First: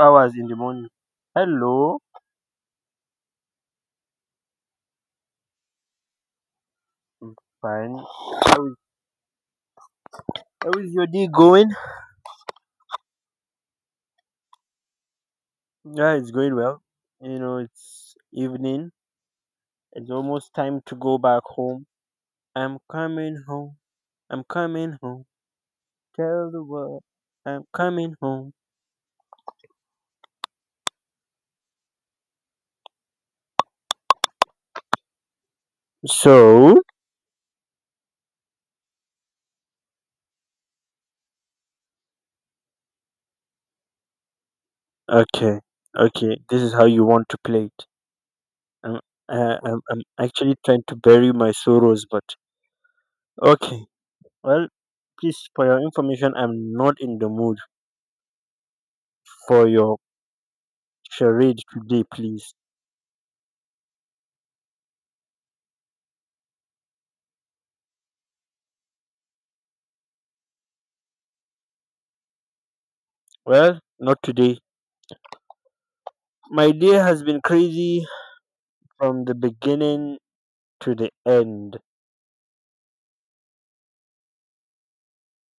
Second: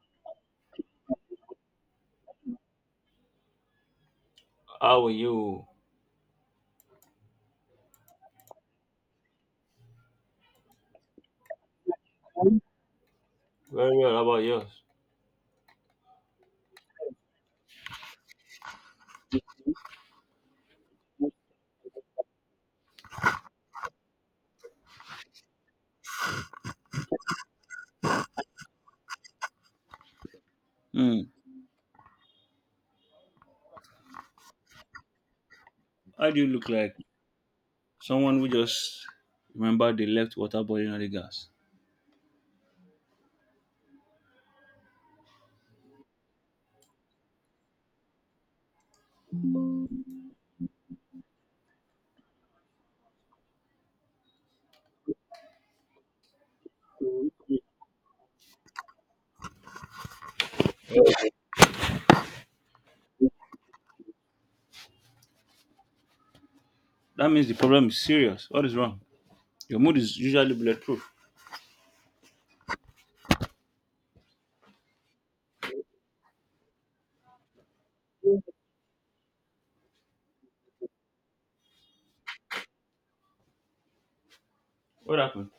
Hours in the morning. Hello, How are you? I'm fine. How is, how is your day going? Very well. How about yours? Yeah, it's going well. You know, it's evening. It's almost time to go back home. I'm coming home. I'm coming home. Tell the world I'm coming home. Hmm. How do you look So, like someone who just remember they left water boiling on the gas? okay, okay, this is how you want to play it. I'm, I'm actually trying to bury my sorrows, but okay. Well, please, for your information, I'm not in the mood for your charade today, please? That means the problem is serious. What is wrong? Your mood is usually bulletproof. Well, not today. My day has been crazy from the beginning to the end. What happened?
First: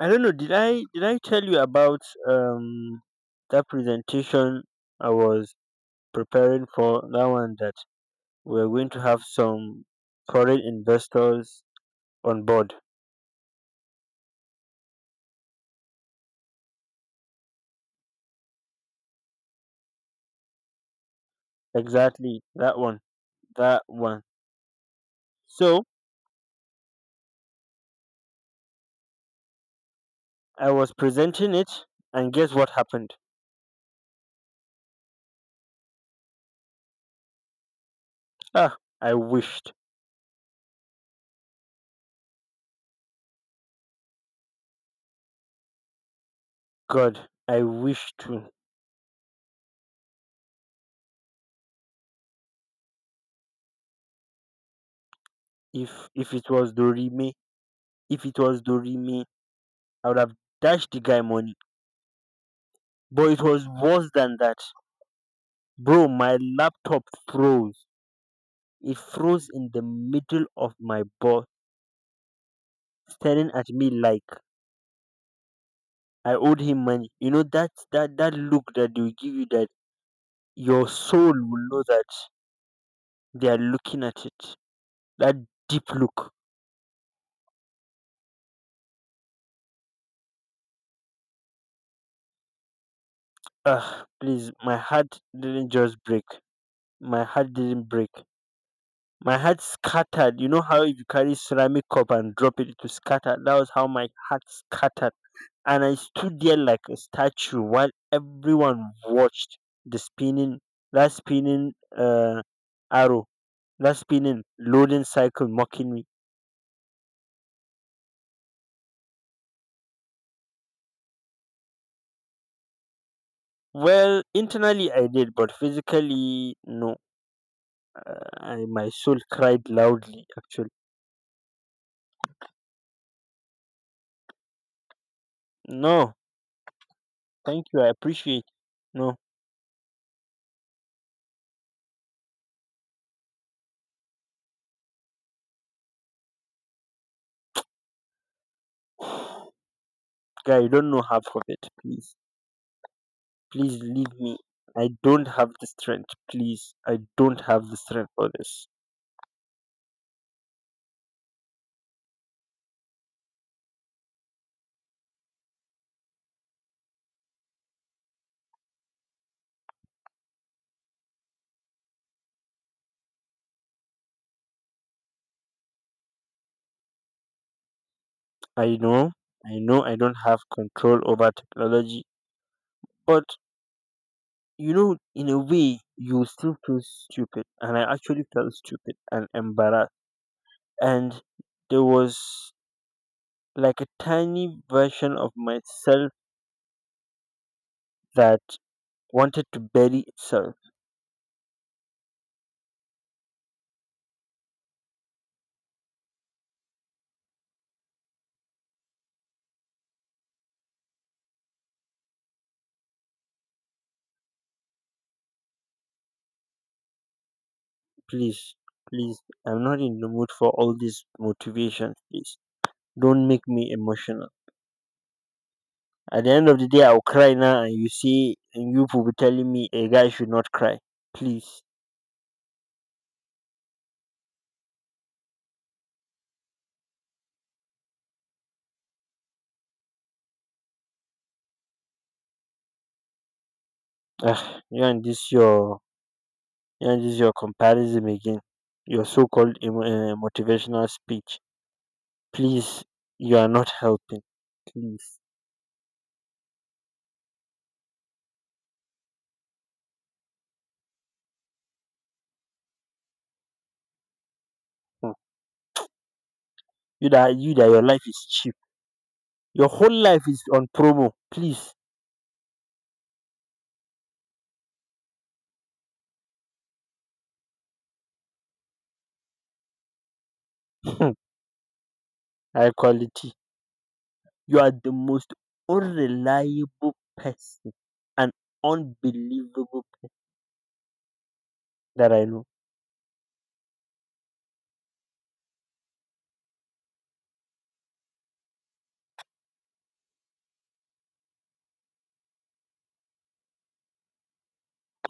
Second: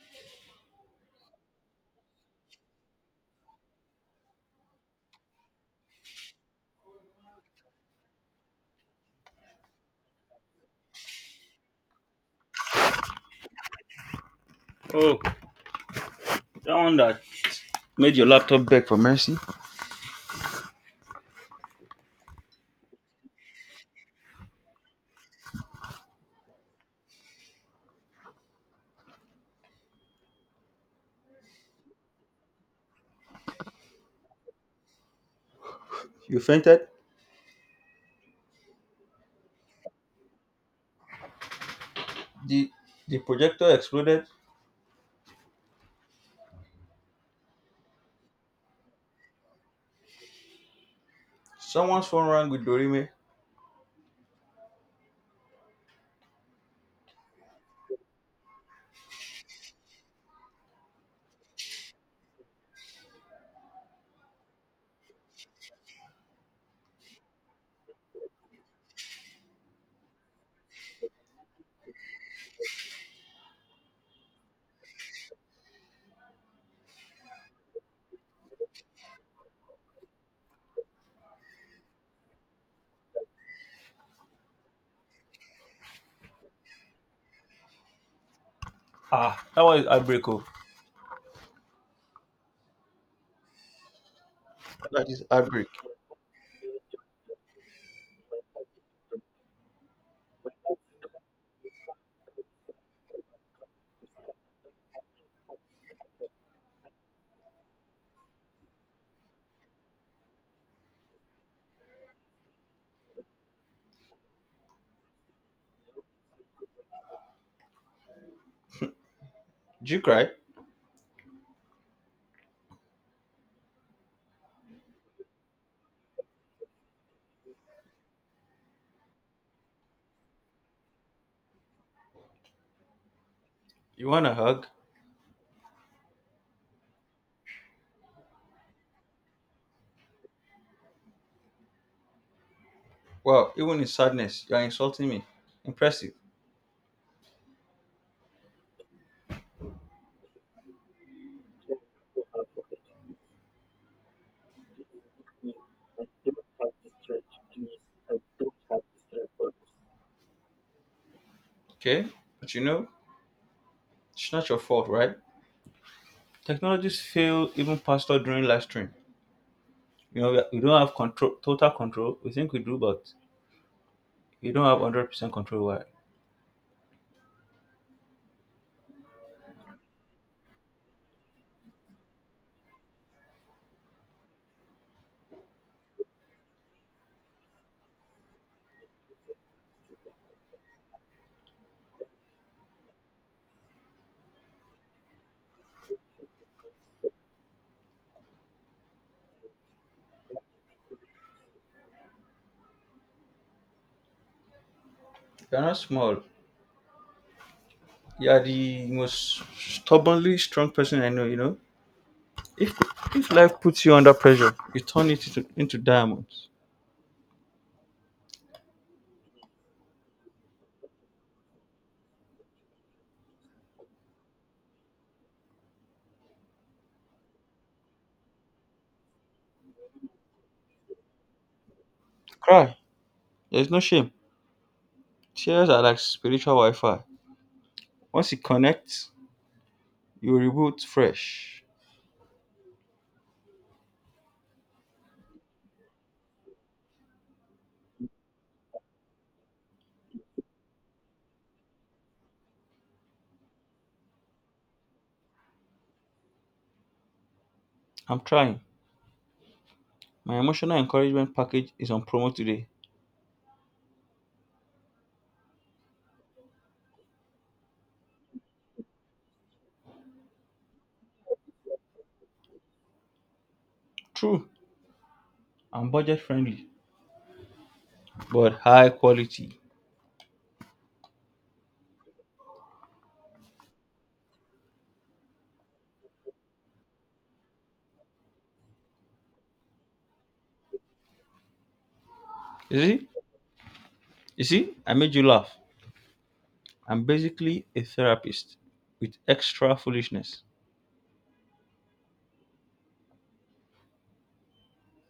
I don't know. Did I tell you about um that presentation I was preparing for? That one that we're going to have some foreign investors on board. Oh, that one that made your laptop beg for mercy. Exactly that one. That one. So I was presenting it, and guess what happened? You fainted. Ah, I wished. The the projector exploded. God, I wished to. Someone's phone rang with Dorime. If it was Dorime, if it was Dorime, I would have dashed the guy money. But it was worse than that. Bro, my laptop froze. It froze in the middle of my boss staring at me like I owed him money. You know that look that they will give you, that your soul will know that they are looking at it. That deep look. Ah, that was heartbreak. Oh. Ah, please, my That heart is heartbreak. didn't just break. My heart didn't break. My heart scattered. You know how if you carry ceramic cup and drop it, it will scatter. That was how my heart scattered. And I stood there like a statue while everyone watched the spinning, that spinning arrow, that spinning loading cycle mocking me. Did you cry? Well, internally I did, but physically, no. My soul cried loudly, actually. You want a hug? No, thank you. I appreciate. No, Wow, even in sadness, you are insulting me. Impressive. guy, you don't know half of it, please. Please leave me. I don't have the strength, please. I don't have the strength for this. Okay, but you know, it's not your fault, right? Technologies fail even faster during live stream. You know, we don't have control, total control. We think we do, but you don't have 100% control. Why? I know, I know, I don't have control over technology, but you know, in a way you still feel stupid, and I actually felt stupid and embarrassed, and there was like a tiny version of myself that wanted to bury itself. You're not small. You're the most stubbornly strong person I know. You know, if if life puts you under pressure, you turn it into diamonds. Please, please, I'm not in the mood for all this motivation, please. Don't make me emotional. At the end of the day, I'll cry now, and you see, and you will be telling me a guy should not cry. Please, Cry. There's no shame. Tears are like spiritual Wi-Fi. Once it connects, you reboot fresh. ugh, you and this your comparison again. Your so-called motivational speech. Please, you are not helping. Please. I'm trying. My emotional encouragement package is on promo today. Hmm. You that your life is cheap. Your whole life is on promo. Please. True, and budget friendly but high quality. Hmm. High quality. You are the most unreliable person, an unbelievable person that I know. You see, you see, I made you laugh. I'm basically a therapist with extra foolishness.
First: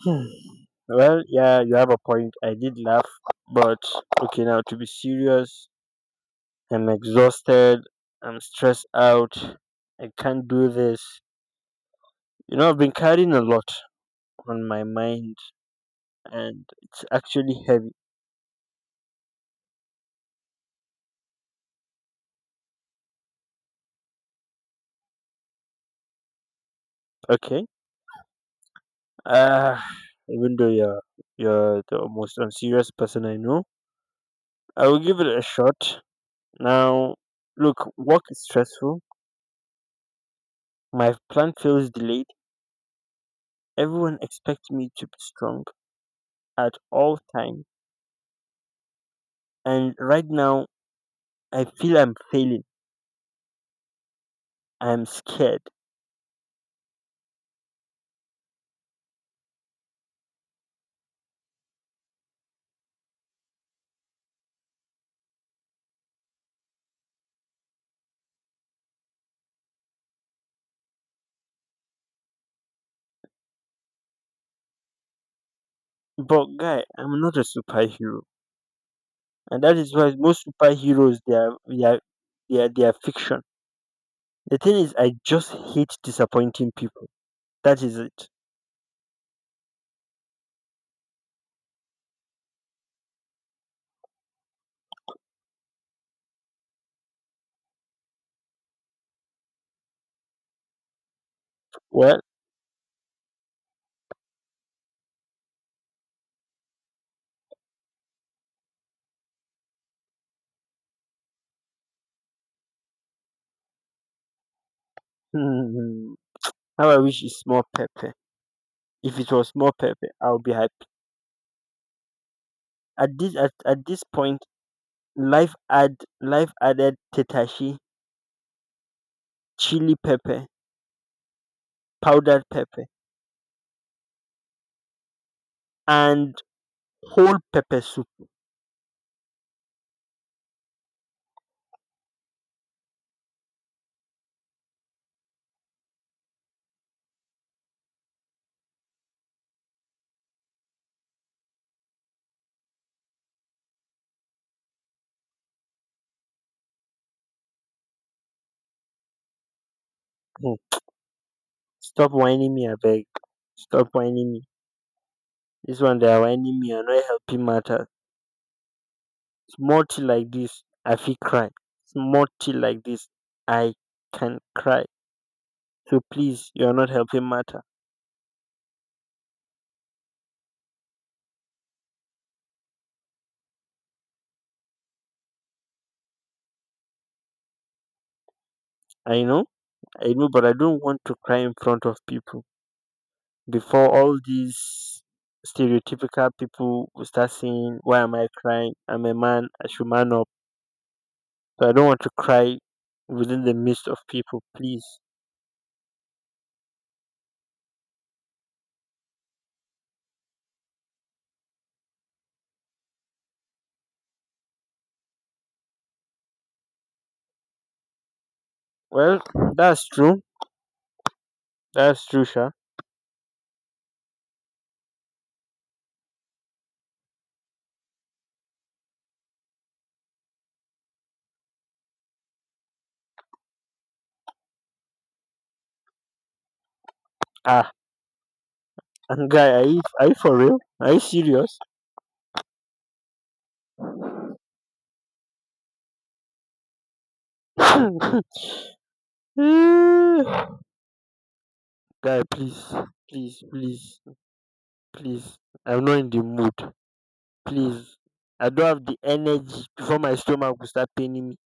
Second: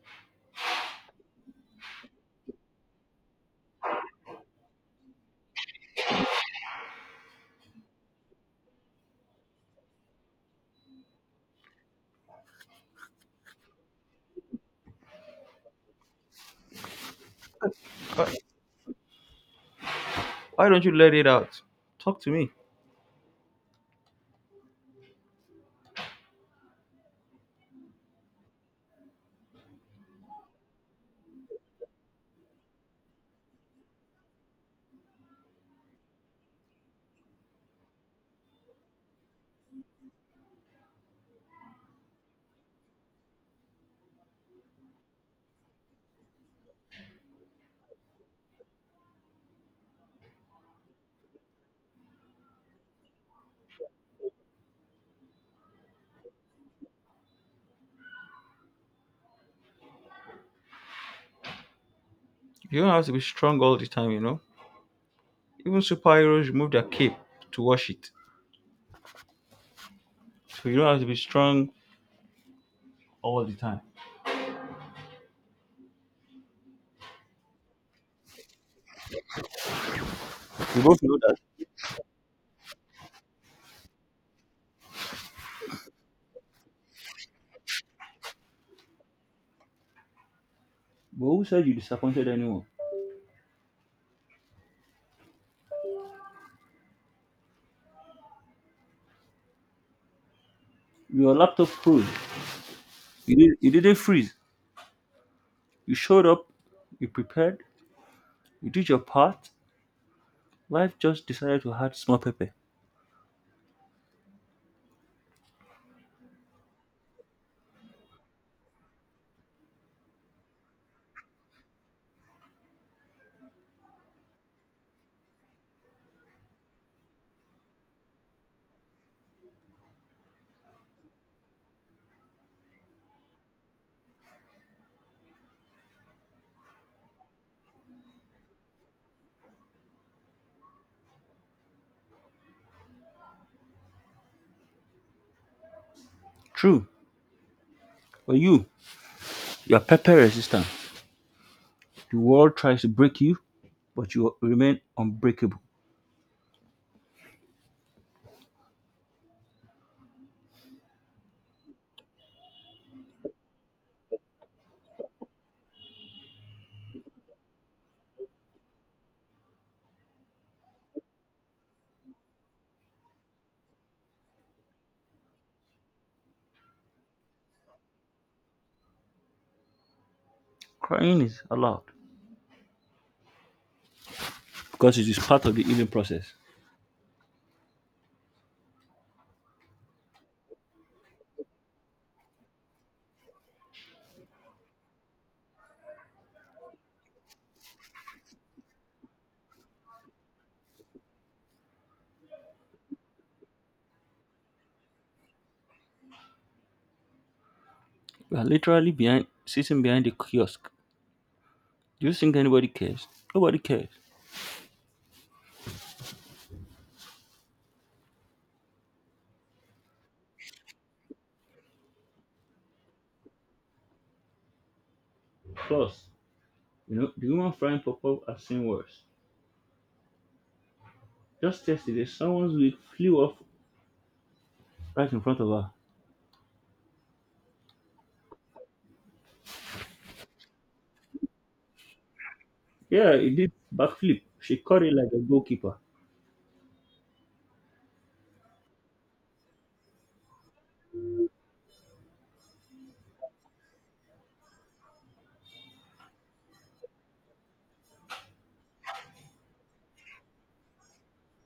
Hmm. Well, yeah, you have a point. I did laugh, but okay, now to be serious, I'm exhausted. I'm stressed out. I can't do this. You know, I've been carrying a lot on my mind, and it's actually heavy. Why, why don't you let it out? Talk to me. Okay, uh, even though you're the most unserious person I know, I will give it a shot. Now, look, work is stressful. My plan feels delayed. Everyone expects me to be strong at all times, and right now I feel I'm failing. I'm scared. You don't have to be strong all the time, you know. Even superheroes remove their cape to wash it, so you don't have to be strong all the time. But guy, I'm not a superhero. And that is why most We both know superheroes they are that. they are they are, they are fiction. The thing is I just hate disappointing people. That is it. But who said you disappointed anyone? Your laptop froze. Well, You didn't freeze. You showed up. You prepared. You did your part. Life just decided to add small pepper. hmm, how I wish it's more pepper. If it was more pepper, I'll be happy. At this point, life add life added tetashi, chili pepper, powdered pepper, and whole pepper soup. True, but you are pepper resistant. The world tries to break you, but you remain unbreakable. Stop whining me abeg. Stop whining me. This one they are whining me. You're not helping matter. Small tea like this, I feel cry. Small tea like this, I can cry. So please, you are not helping matter. Crying is allowed because it is part of the healing process. I know, I know, but I don't want to cry in front of people before all these stereotypical people will start saying why am I crying? I'm a man, I should man up. So I don't want to cry within the midst of people, please. You are literally behind, sitting behind the kiosk. Do you think anybody cares? Nobody cares. Well, that's true, that's true sha. Plus, you know, the woman frying pop-up has seen worse. Just yesterday, someone's wig flew off right in front of her. Ah, guy, are you for real? Are you serious? Yeah, it did backflip. She caught it like a goalkeeper. Guy, please, please, please, please. I'm not in the mood. Please, I don't have the energy before my stomach will start paining me.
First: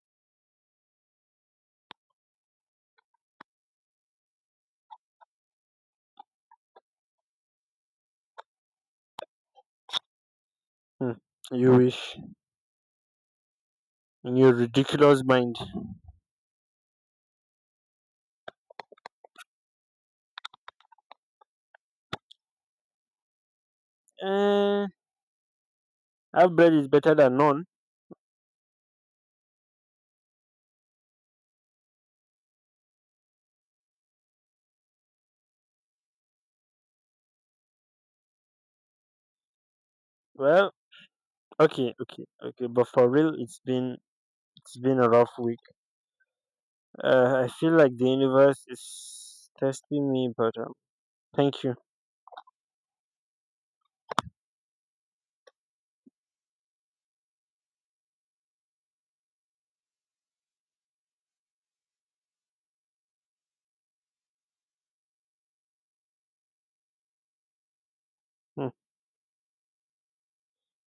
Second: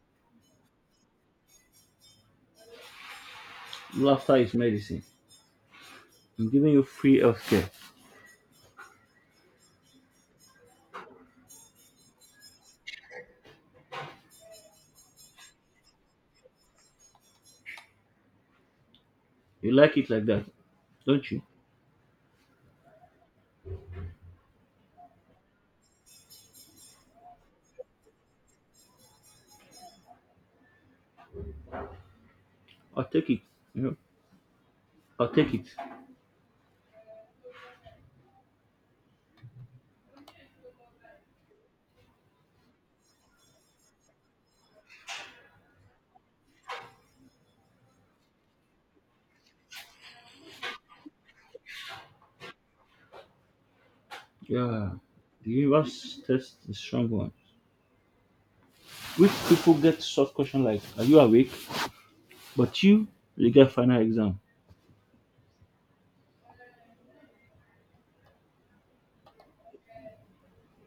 Laughter is medicine. I'm giving you free healthcare. Hmm, you wish in your ridiculous mind. You like it like that, don't you? Uh, Half bread is better than none. I'll take it. You know, I'll take it. Well, okay, okay, okay. But for real, it's been a rough week. I feel like the universe is testing me, but thank you. Yeah. The universe tests the strong ones. Which people get soft question like, are you awake? But you get final exam. Hmm.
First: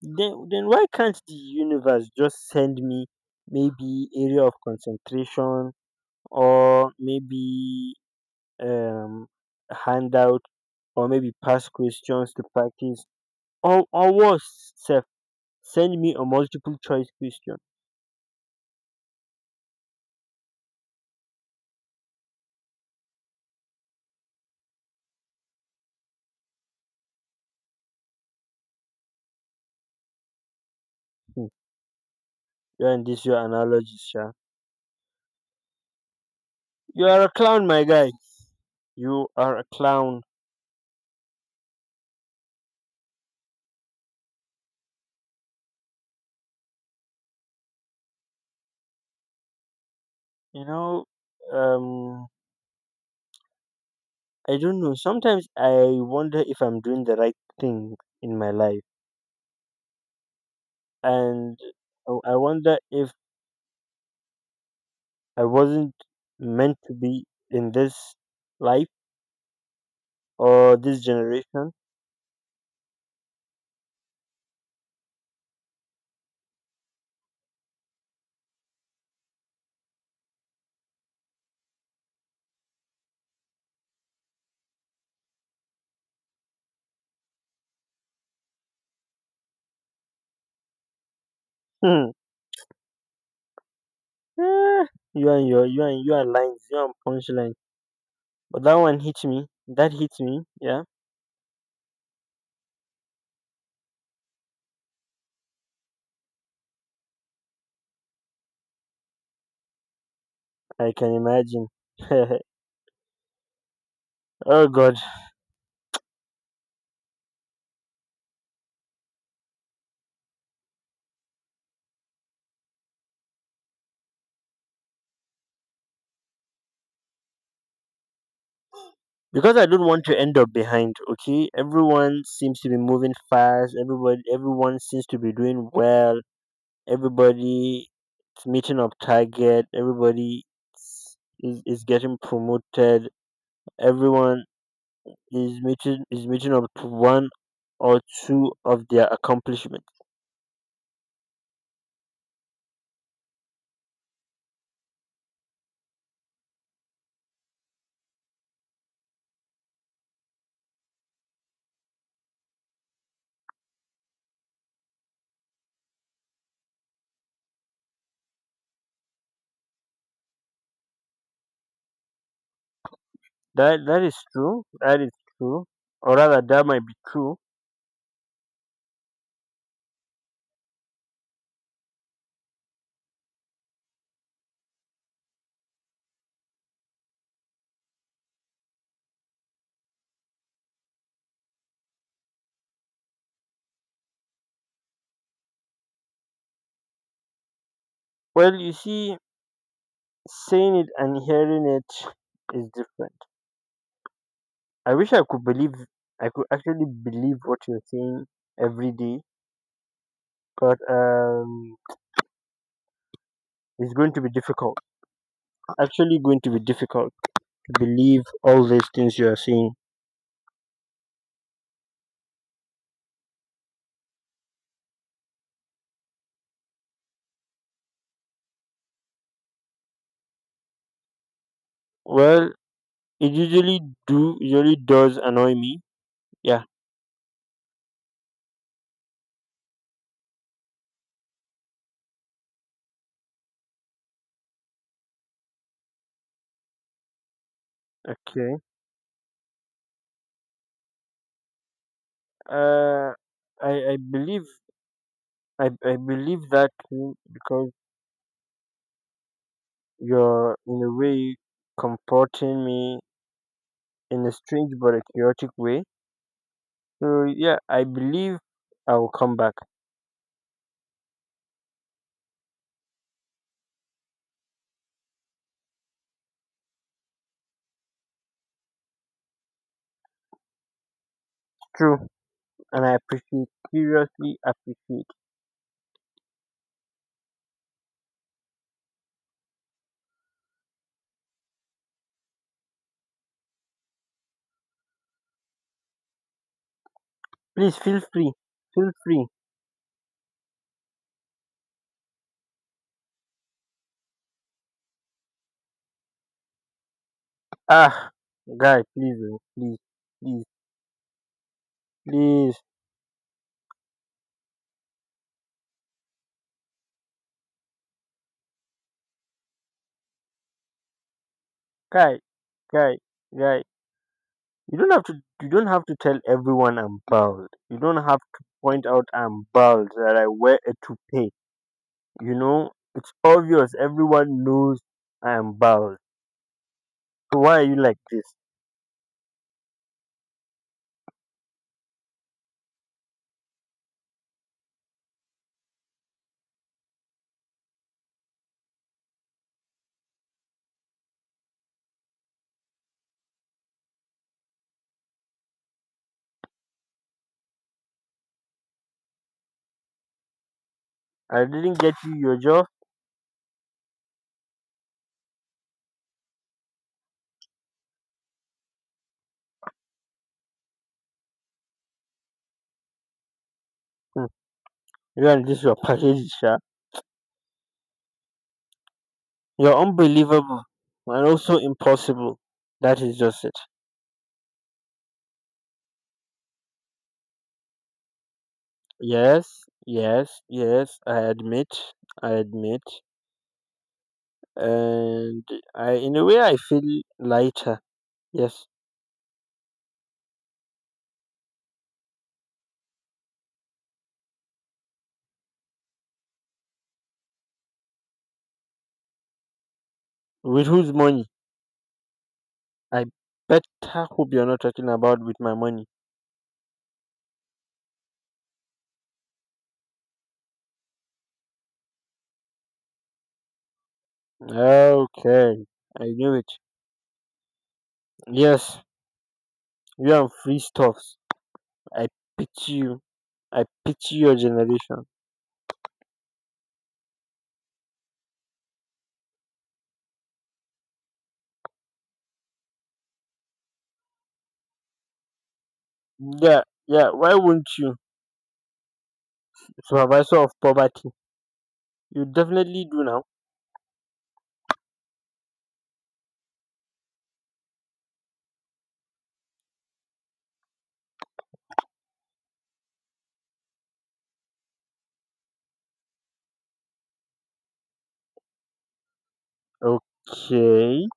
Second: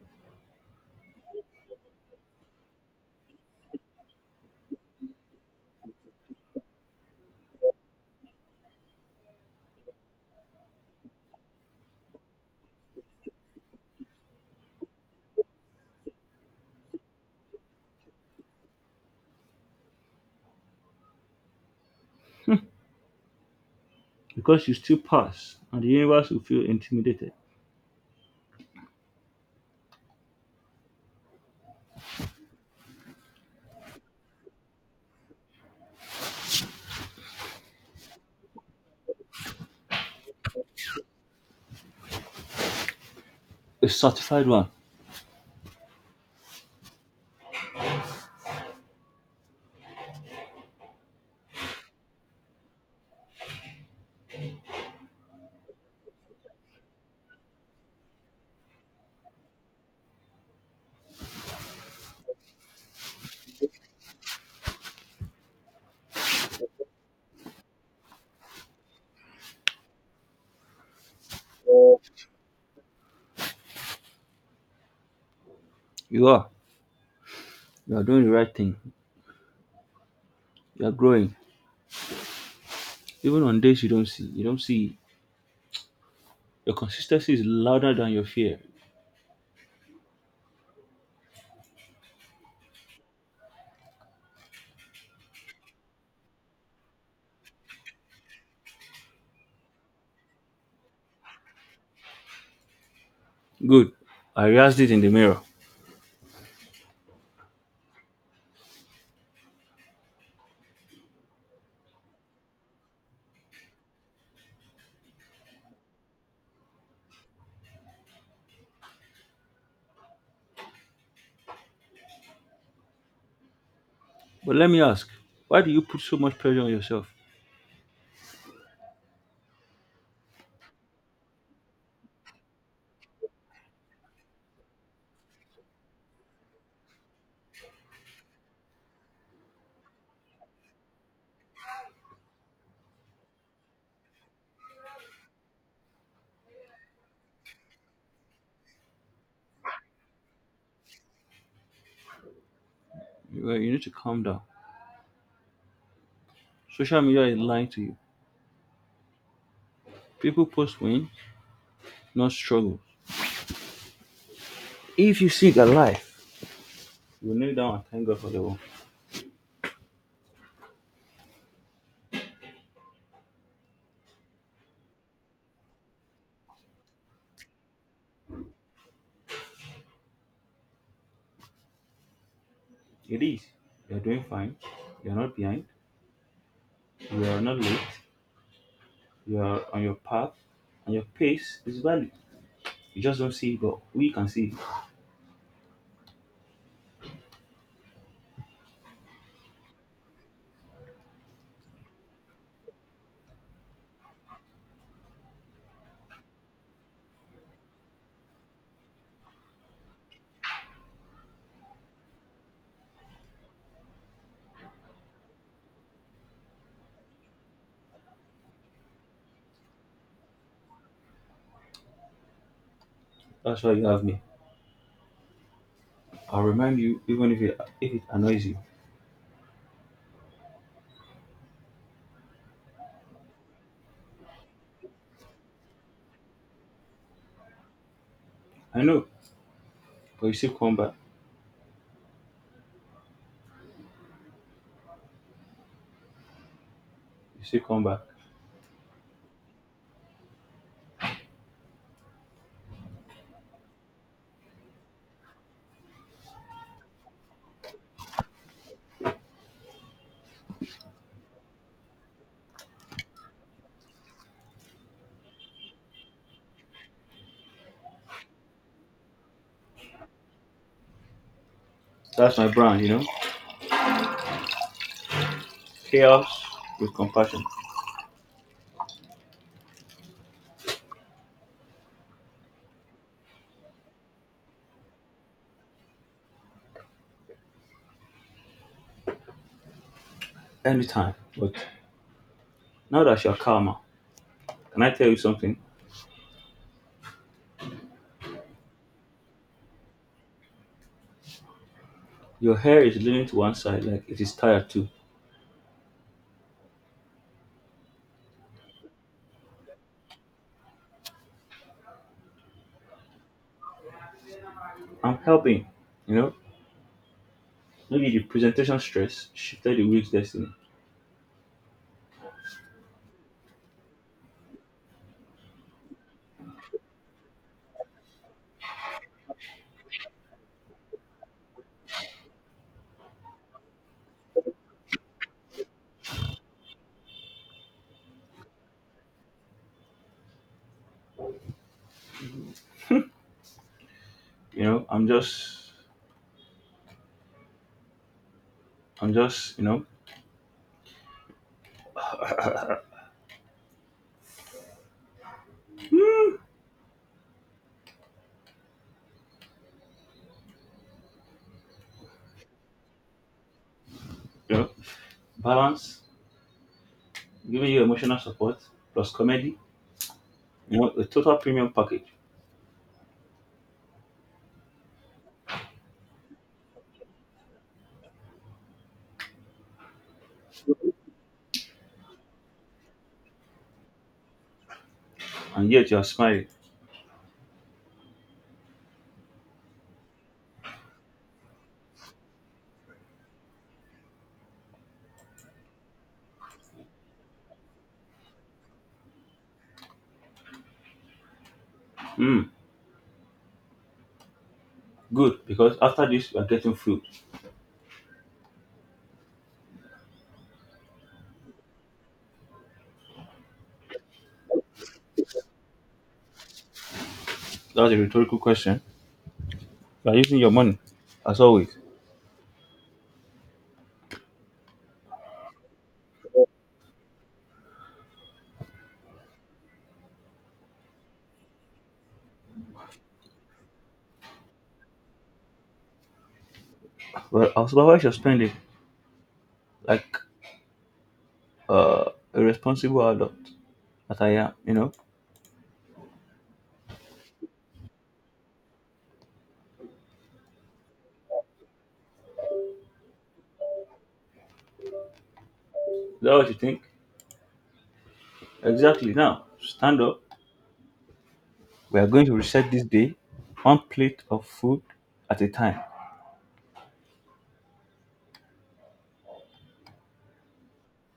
Then why can't the universe just send me maybe area of concentration, or maybe um handout, or maybe past questions to practice, or worse self, send me a multiple choice question. Because you still pass and the universe will feel intimidated. Hmm, you and this your analogies, yeah. You are a clown, my guy. You are a clown. A certified one. You know, um, I don't know. Sometimes I wonder if I'm doing the right thing in my life, and I wonder if I wasn't meant to be in this life or this generation. You are. You are doing the right thing. You are growing. Even on days you don't see. You don't see. Your consistency is louder than your fear. Hmm. Eh, You and your, you and you are lines, you and punchline. But that one hit me. That hit me. Yeah. Good. I realized it in the mirror. I can imagine. Oh god. But let me ask, why do you put so much pressure on yourself? Because I don't want to end up behind, okay? Everyone seems to be moving fast, everybody everyone seems to be doing well, everybody is meeting up target, everybody is getting promoted, everyone is meeting up to one or two of their accomplishments. You you need to calm down. Social media is lying to you. People post win, not struggle. If you seek a life, you kneel down and thank God for the one. That is true. That is true. Or rather that might be true. It is. You're doing fine. You're not behind. You are not late. You are on your path, and your pace is valid. You just don't see it, but we can see it. Well, you see, saying it and hearing it is different. I wish I could believe, I could actually believe what you're saying every day, but it's going to be difficult. Actually, going to be difficult to believe all these things you are saying. That's why you have me. I'll remind you, even if it annoys you. Well, it usually does annoy me. Yeah. I know, but you still come back. You still come back. Okay. Uh, I I believe I believe that too because you're in a way comforting me in a strange but a chaotic way. So yeah, I believe I will come back. That's my brand, you know. Chaos with compassion. True, and I appreciate, seriously appreciate. Anytime. But now that you're calmer, can I tell you something? Please feel free, feel free. Your hair is leaning to one side like it is tired too. Ah, guy, please, oh, please, please, please, I'm helping, you know. Maybe the presentation stress shifted the week's destiny. guy, guy, guy. You don't have to. You don't have to tell everyone I'm bald. You don't have to point out I'm bald, that I wear a toupee. You know, it's obvious. Everyone knows I am bald. So why are you like this? You know, I'm just, you know, I didn't get you your job. you know, balance, giving you emotional support plus comedy, you know, a total premium package. Hmm, you and this your package, sha. You're unbelievable and also impossible. That is just it. And yet you are smiling. Yes, yes, yes, I admit, I admit. And I, in a way, I feel lighter. Yes. Hmm, good, because after this you are getting food. With whose money? I better hope you're not talking about with my money. That's a rhetorical question. You are using your money, as always. Okay, I knew it. Yes, you are free stuffs. I pity you. I pity your generation. Well, I'll supervise your spending like uh, a responsible adult that I am, you know. Yeah, yeah, why won't you? Supervisor of poverty. You definitely do now. Is that what you think? Exactly. Now, stand up, we are going to reset this day, one plate of food at a time. Okay,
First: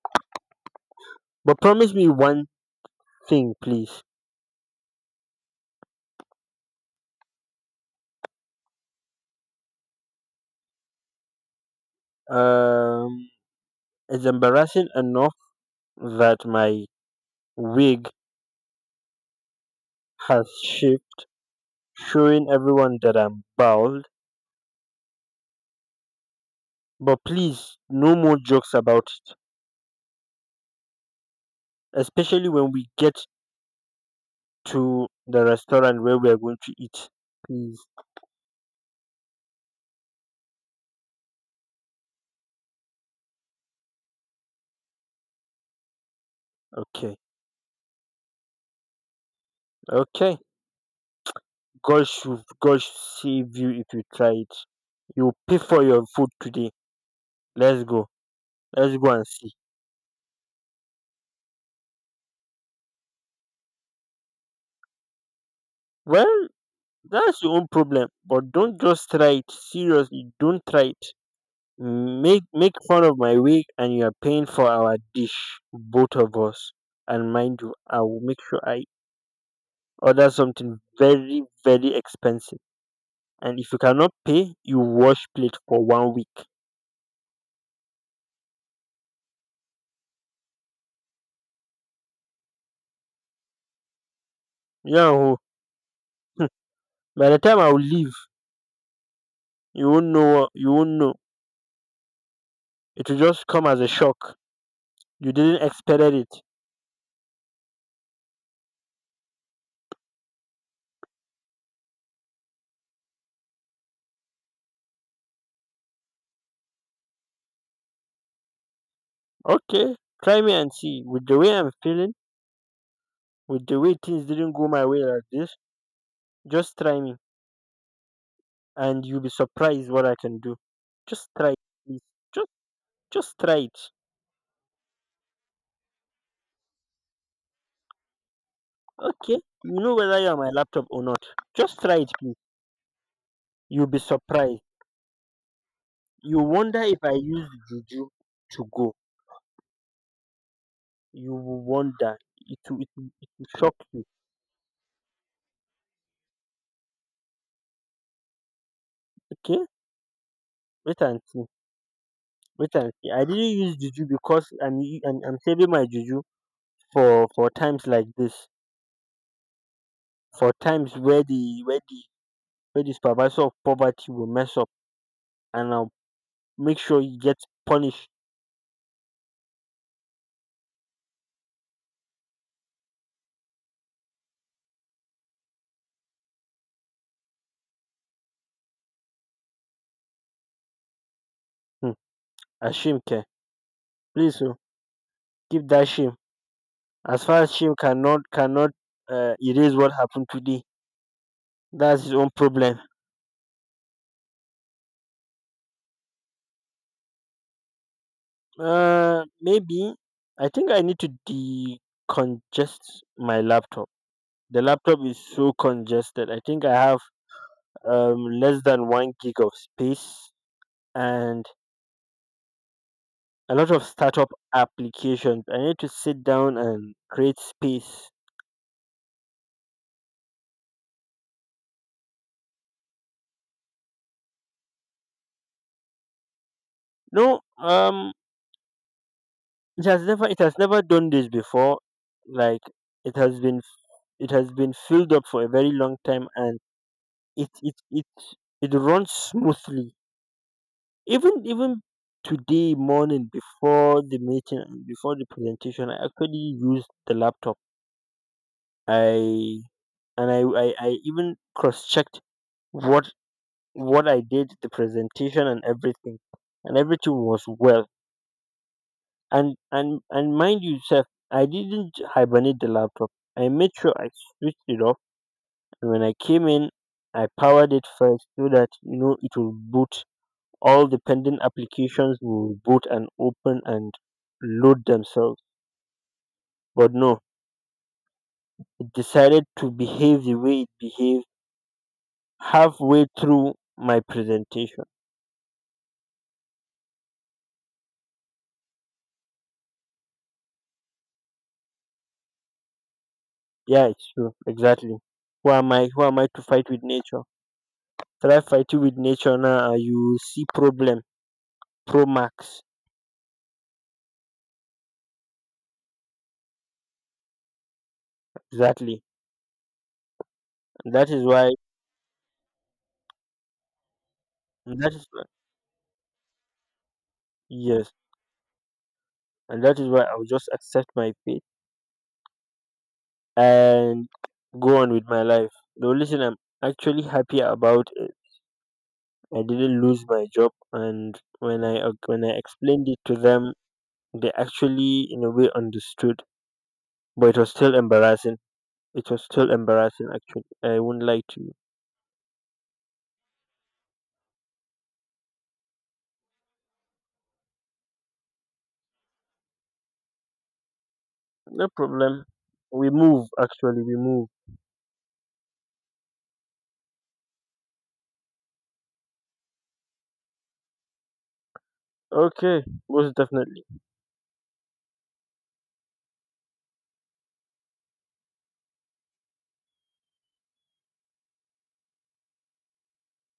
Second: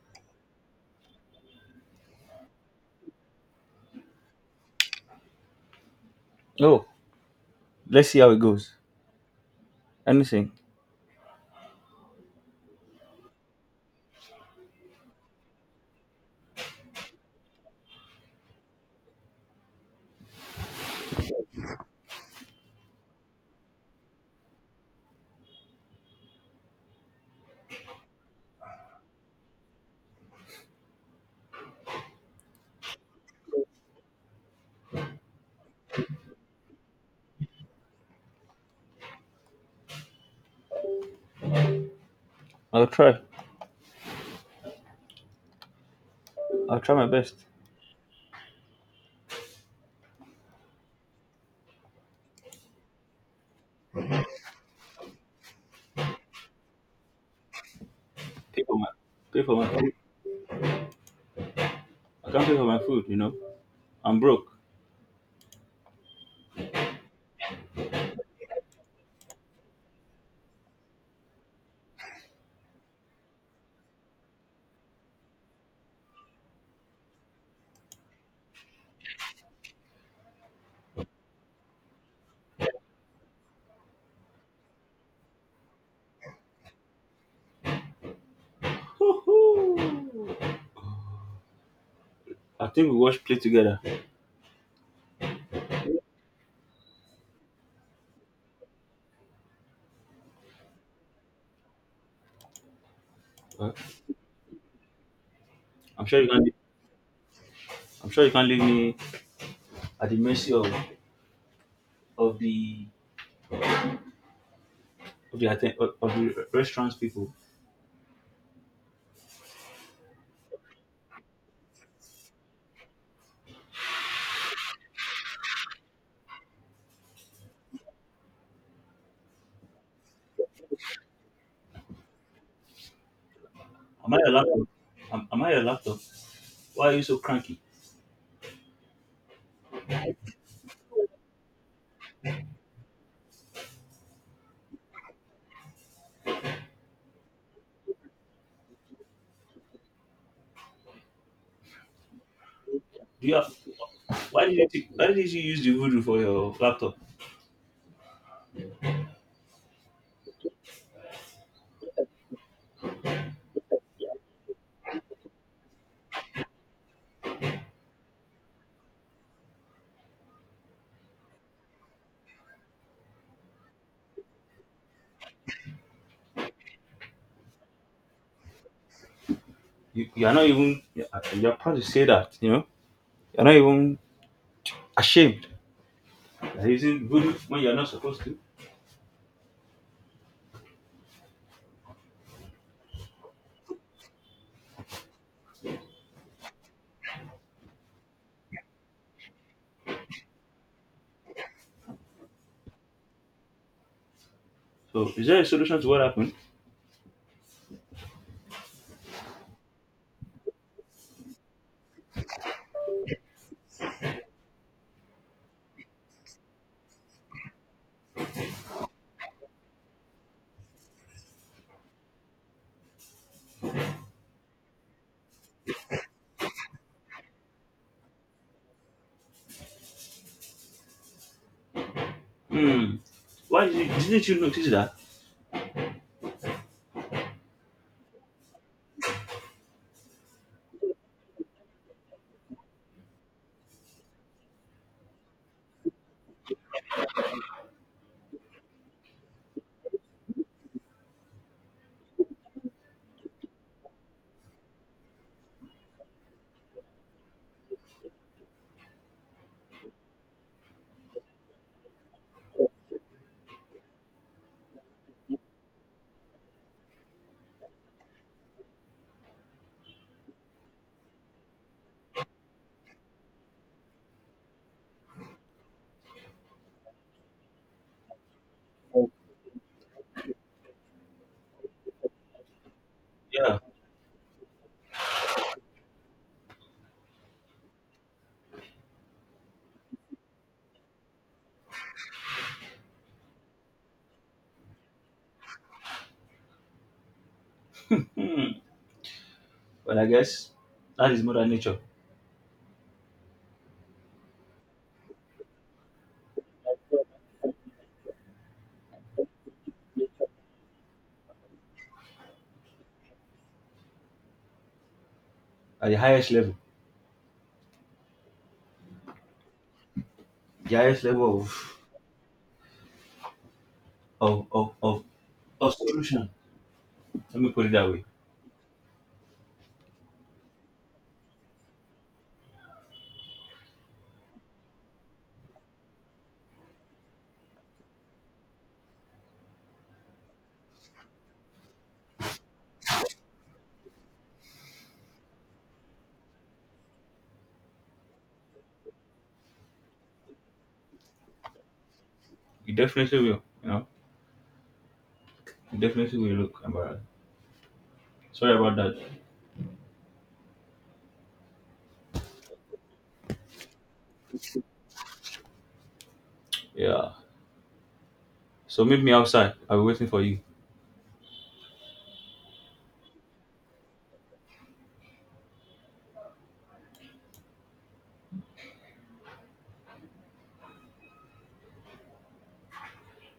but promise me one thing, please. Oh, let's see how it goes. Anything. Um, it's embarrassing enough that my wig has shaped, showing everyone that I'm bald. But please, no more jokes about it, especially when we get to the restaurant where we are going to eat. Please. I'll try. I'll try my Okay. best. Okay. God should save you if you try it. You pay for your food today. Let's go. Pay for my Let's go and pay see. for my food. I can't pay for my food, you know. I'm broke. Well. That's your own problem, but don't just try it. Seriously, don't try it. Make fun of my wig, and you are paying for our dish, both of us. And mind you, I will make sure I order something very very expensive. And if you cannot pay, you wash plate for one week. Hoo, I think we watch play together. Yeah. Oh. By the time I will leave, you won't know. You won't know. It will just come Well, as a shock. You didn't expect I'm sure you it. can't. leave- I'm sure you can't leave me at the mercy of of the of the restaurants people. Okay, try me and see. With the way I'm feeling. With the way things didn't go my way like this, just try me and you'll be surprised what I can do. Just try it, please. Just just try it. Am I your laptop? Am I your laptop? Why are you so cranky? Okay? You know whether you're my laptop or not. Just try it, please. You'll be surprised. You wonder if I use juju to go. You will wonder. It will, it will, Do it you will have? shock you. Why did you use the voodoo for your laptop? Okay? Wait and see. Wait and see. I didn't use juju because I'm saving my juju for times like this. For times where the make the supervisor of poverty will mess up, and I'll make sure you get punished. You are not even. You're proud to say that. You know. You're not even ashamed. You're using voodoo when you're not supposed to. Hmm. Ashim care. Please oh, keep that shame. As far as shame cannot erase what happened today, that's his own problem. So is there a solution to what happened? Maybe I think I need to decongest my laptop. The laptop is so congested. I think I have less than one gig of space and a lot of startup applications. I need to sit down and create space. Hmm. Didn't you notice that? No, it has never done this before. Like it has been it has been filled up for a very long time, and it it it it runs smoothly. Even today morning before the meeting and before the presentation, I actually used the laptop. I and I I even cross checked what what I did, the presentation and everything was well. And mind you sir, I didn't hibernate the laptop. I made sure I switched it off, and when I came in, I powered it first so that you know it will boot, all the pending applications will boot and Yeah. open and load themselves, but no, it decided to behave the way it behaved halfway through my presentation. Hmm. But I guess that is mother nature Yeah, it's true, exactly. Who am I to fight with nature? Try fighting with nature now and you will see problem pro max. at the highest level. Exactly. The highest That is level why of that of is why- a solution. Let me put it that yes, way. and that is why I'll just accept my fate and go on with my life. The only thing I'm actually happy about is I didn't lose my job, and when I explained it to them, they actually in a way understood. But it was still embarrassing. It was still embarrassing. Actually, I wouldn't lie to you. You definitely will. You know, you definitely will look embarrassed. Sorry about that. No problem. We move. Actually, we move. Yeah. So meet me outside. I'll be waiting for you. Okay, most definitely.